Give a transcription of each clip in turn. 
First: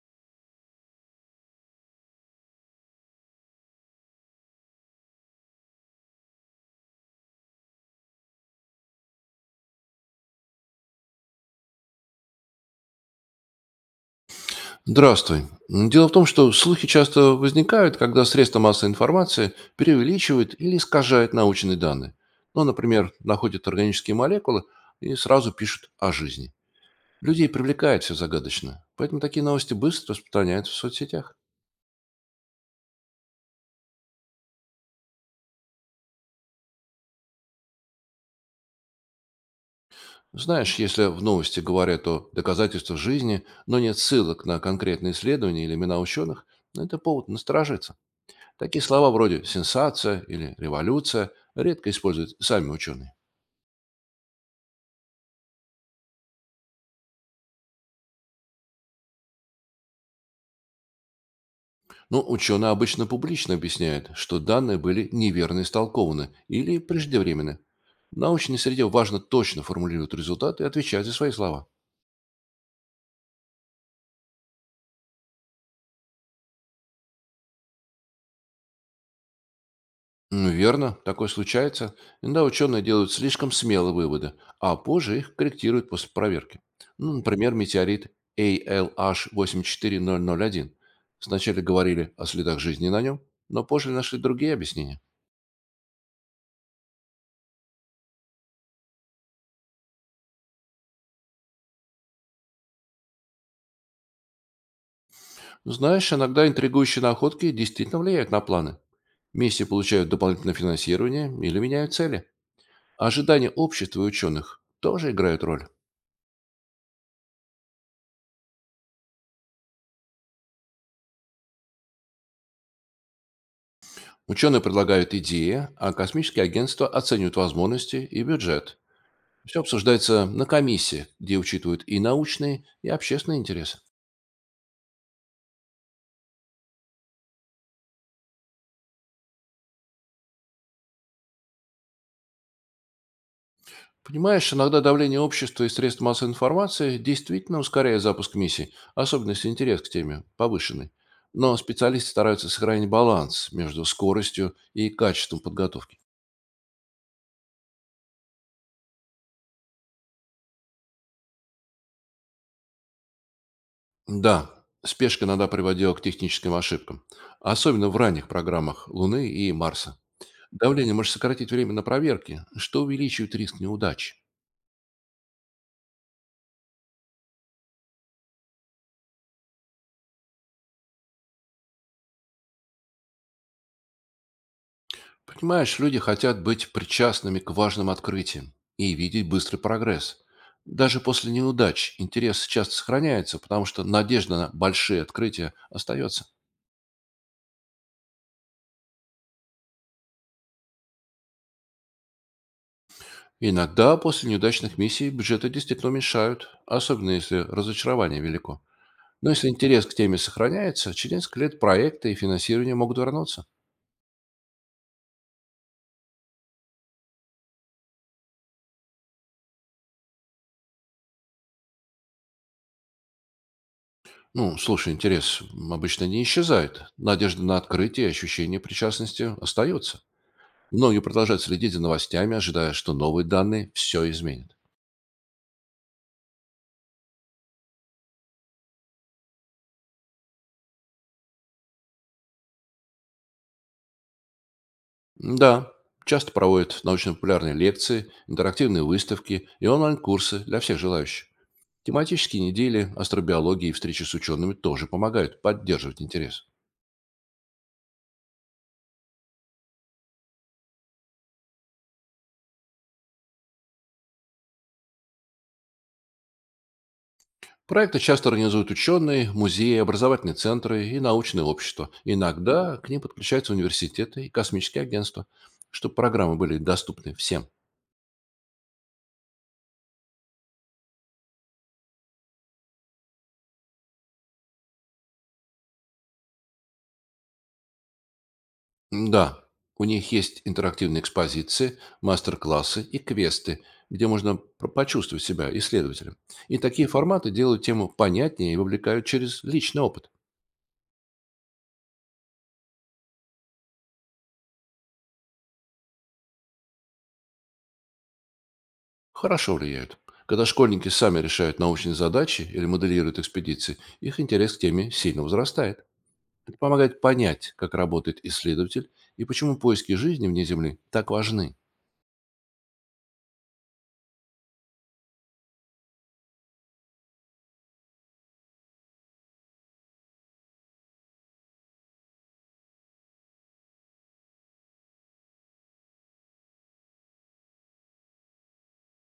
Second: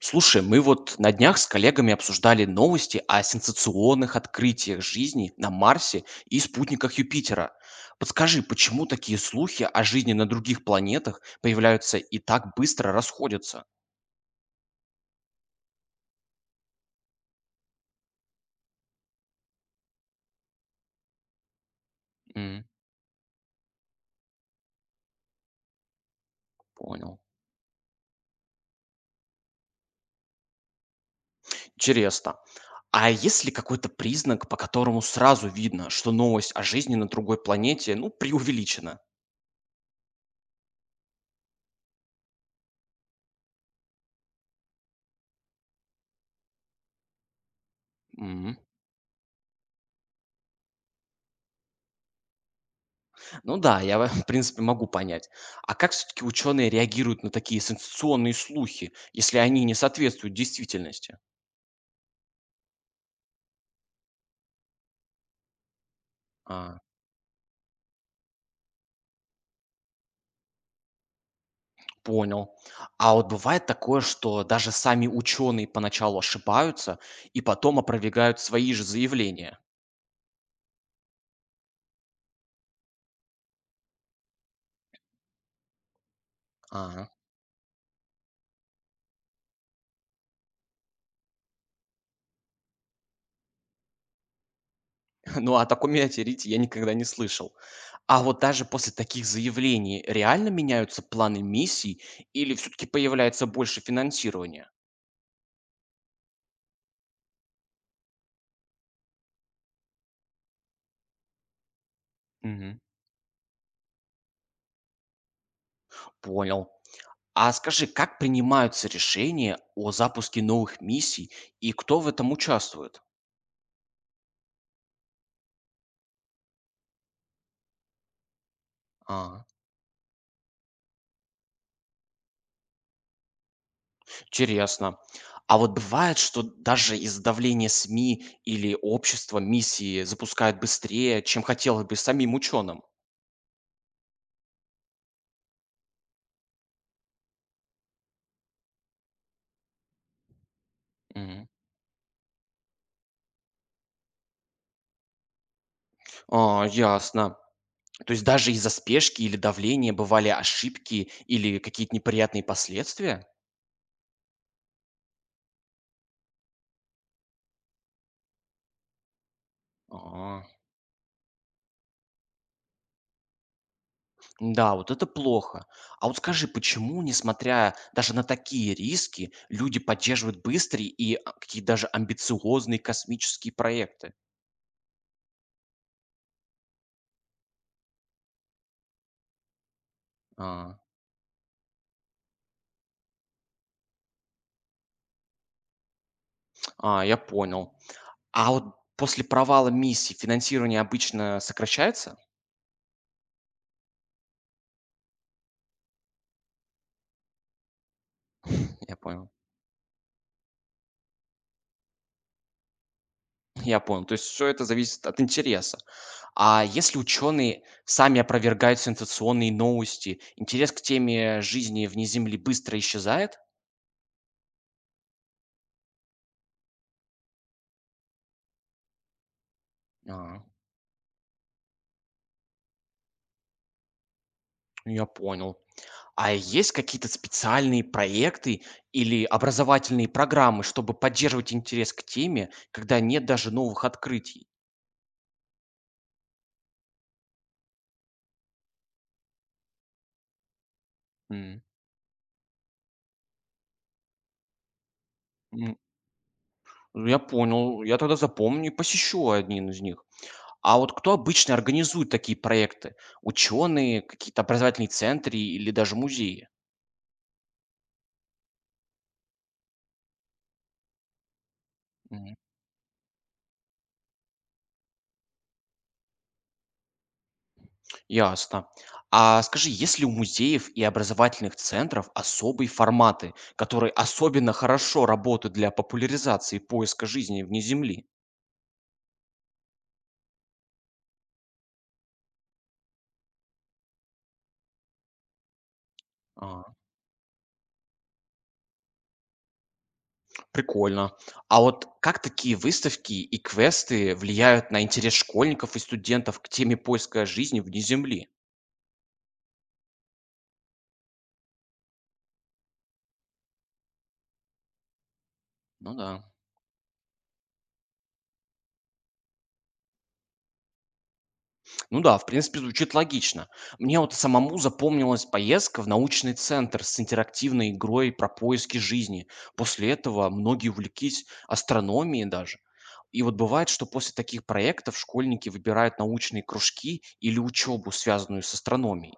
Слушай, мы вот на днях с коллегами обсуждали новости о сенсационных открытиях жизни на Марсе и спутниках Юпитера. Подскажи, почему такие слухи о жизни на других планетах появляются и так быстро расходятся? Здравствуй. Дело в том, что слухи часто возникают, когда средства массовой информации преувеличивают или искажают научные данные. М. Ну, например, находят органические молекулы и сразу пишут о жизни. Понял. Людей привлекает все загадочно, поэтому такие новости быстро распространяются в соцсетях. Интересно. А есть ли какой-то признак, по которому сразу видно, что новость о жизни на другой планете, ну, преувеличена? Знаешь, если в новости говорят о доказательствах жизни, но нет ссылок на конкретные исследования или имена ученых, ну, это повод насторожиться. Такие слова вроде «сенсация» или «революция» редко используют сами ученые. Ну да, я, в принципе, могу понять. А как все-таки ученые реагируют на такие сенсационные слухи, если они не соответствуют действительности? Но ученые обычно публично объясняют, что данные были неверно истолкованы или А, преждевременно. В научной среде важно точно формулировать результаты и отвечать за свои слова. понял. А вот бывает такое, что даже сами ученые поначалу ошибаются и потом опровергают свои же заявления. М, верно, такое случается. Иногда ученые делают слишком смелые выводы, а позже их корректируют после проверки. Ага. Ну, например, метеорит ALH84001. Сначала говорили о следах жизни на нем, но позже нашли другие объяснения. Ну, о таком метеорите я никогда не слышал. А вот даже после таких заявлений реально меняются планы миссий или все-таки появляется больше финансирования? Знаешь, иногда интригующие находки действительно влияют на планы. Миссии получают дополнительное финансирование или меняют цели. Мгм. Ожидания общества и ученых тоже играют роль. Понял. А скажи, как принимаются решения о запуске новых миссий и кто в этом участвует? Ученые предлагают идеи, а космические агентства оценивают возможности и бюджет. А, Все обсуждается на комиссии, где учитывают и научные, и общественные интересы. интересно. А вот бывает, что даже из-за давления СМИ или общества миссии запускают быстрее, чем хотелось бы самим ученым? Понимаешь, иногда давление общества и средств массовой информации действительно ускоряет запуск миссий, особенно если интерес к теме повышенный. Мгм. Но специалисты стараются сохранить баланс между скоростью и качеством подготовки. А, ясно. То есть даже из-за спешки или давления бывали ошибки или какие-то неприятные последствия? Да, спешка иногда приводила к техническим ошибкам, особенно в ранних программах Луны и Марса. А. Давление может сократить время на проверки, что увеличивает риск неудачи. Да, вот это плохо. А вот скажи, почему, несмотря даже на такие риски, люди поддерживают быстрые и какие даже амбициозные космические проекты? Понимаешь, люди хотят быть причастными к важным открытиям и видеть быстрый прогресс. А, Даже после неудач интерес часто сохраняется, потому что надежда на большие открытия остается. а, я понял. А вот после провала миссии финансирование обычно сокращается? Иногда после неудачных миссий бюджеты действительно уменьшают, особенно если разочарование велико. Я Но понял. если интерес к теме сохраняется, через несколько лет проекты и финансирование могут вернуться. Я понял. То есть все это зависит от интереса. А если ученые сами опровергают сенсационные новости, интерес к теме жизни вне Земли быстро исчезает? Ну, слушай, интерес обычно не исчезает. Надежда на открытие и ощущение причастности остается. А, Многие продолжают следить за новостями, ожидая, что новые данные все изменят. я понял. А есть какие-то специальные проекты или образовательные программы, чтобы поддерживать интерес к теме, когда нет даже новых открытий? Да, часто проводят научно-популярные лекции, интерактивные выставки и онлайн-курсы для всех желающих. М. Тематические недели, астробиологии и встречи с учеными тоже помогают М, поддерживать интерес. я понял, я тогда запомню и посещу один из них. А вот кто обычно организует такие проекты? Ученые, какие-то образовательные центры или даже музеи? Проекты часто организуют ученые, музеи, образовательные центры и научные общества. М, Иногда к ним подключаются университеты и космические агентства, чтобы программы были доступны всем. ясно. А скажи, есть ли у музеев и образовательных центров особые форматы, которые особенно хорошо работают для популяризации поиска жизни вне Земли? Да, у них есть интерактивные экспозиции, мастер-классы и квесты, где можно почувствовать себя исследователем. И А, такие форматы делают тему понятнее и вовлекают через личный опыт. прикольно. А вот как такие выставки и квесты влияют на интерес школьников и студентов к теме поиска жизни вне Земли? Хорошо влияют. Когда школьники сами решают научные задачи или моделируют экспедиции, их интерес к теме сильно возрастает. Ну да. Это помогает понять, как работает исследователь и почему поиски жизни вне Земли так важны. Ну да, в принципе, звучит логично. Мне вот самому запомнилась поездка в научный центр с интерактивной игрой про поиски жизни. После этого многие увлеклись астрономией даже. И вот бывает, что после таких проектов школьники выбирают научные кружки или учебу, связанную с астрономией.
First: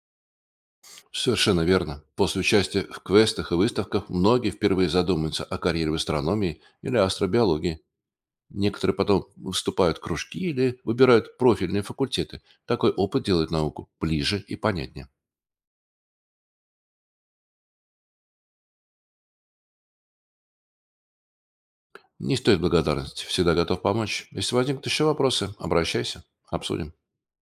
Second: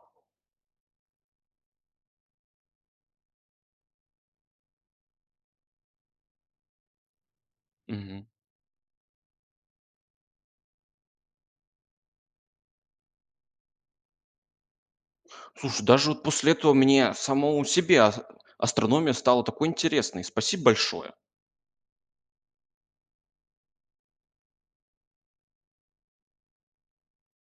Совершенно верно. После участия в квестах и выставках многие впервые задумываются о карьере в астрономии или астробиологии. Мгм. Некоторые потом выступают в кружки или выбирают профильные факультеты. Такой опыт делает науку ближе и понятнее. Слушай, даже вот после этого мне самому себе ас астрономия стала такой интересной. Спасибо большое. Не стоит благодарности. Всегда готов помочь. Если возникнут еще вопросы, обращайся. Обсудим.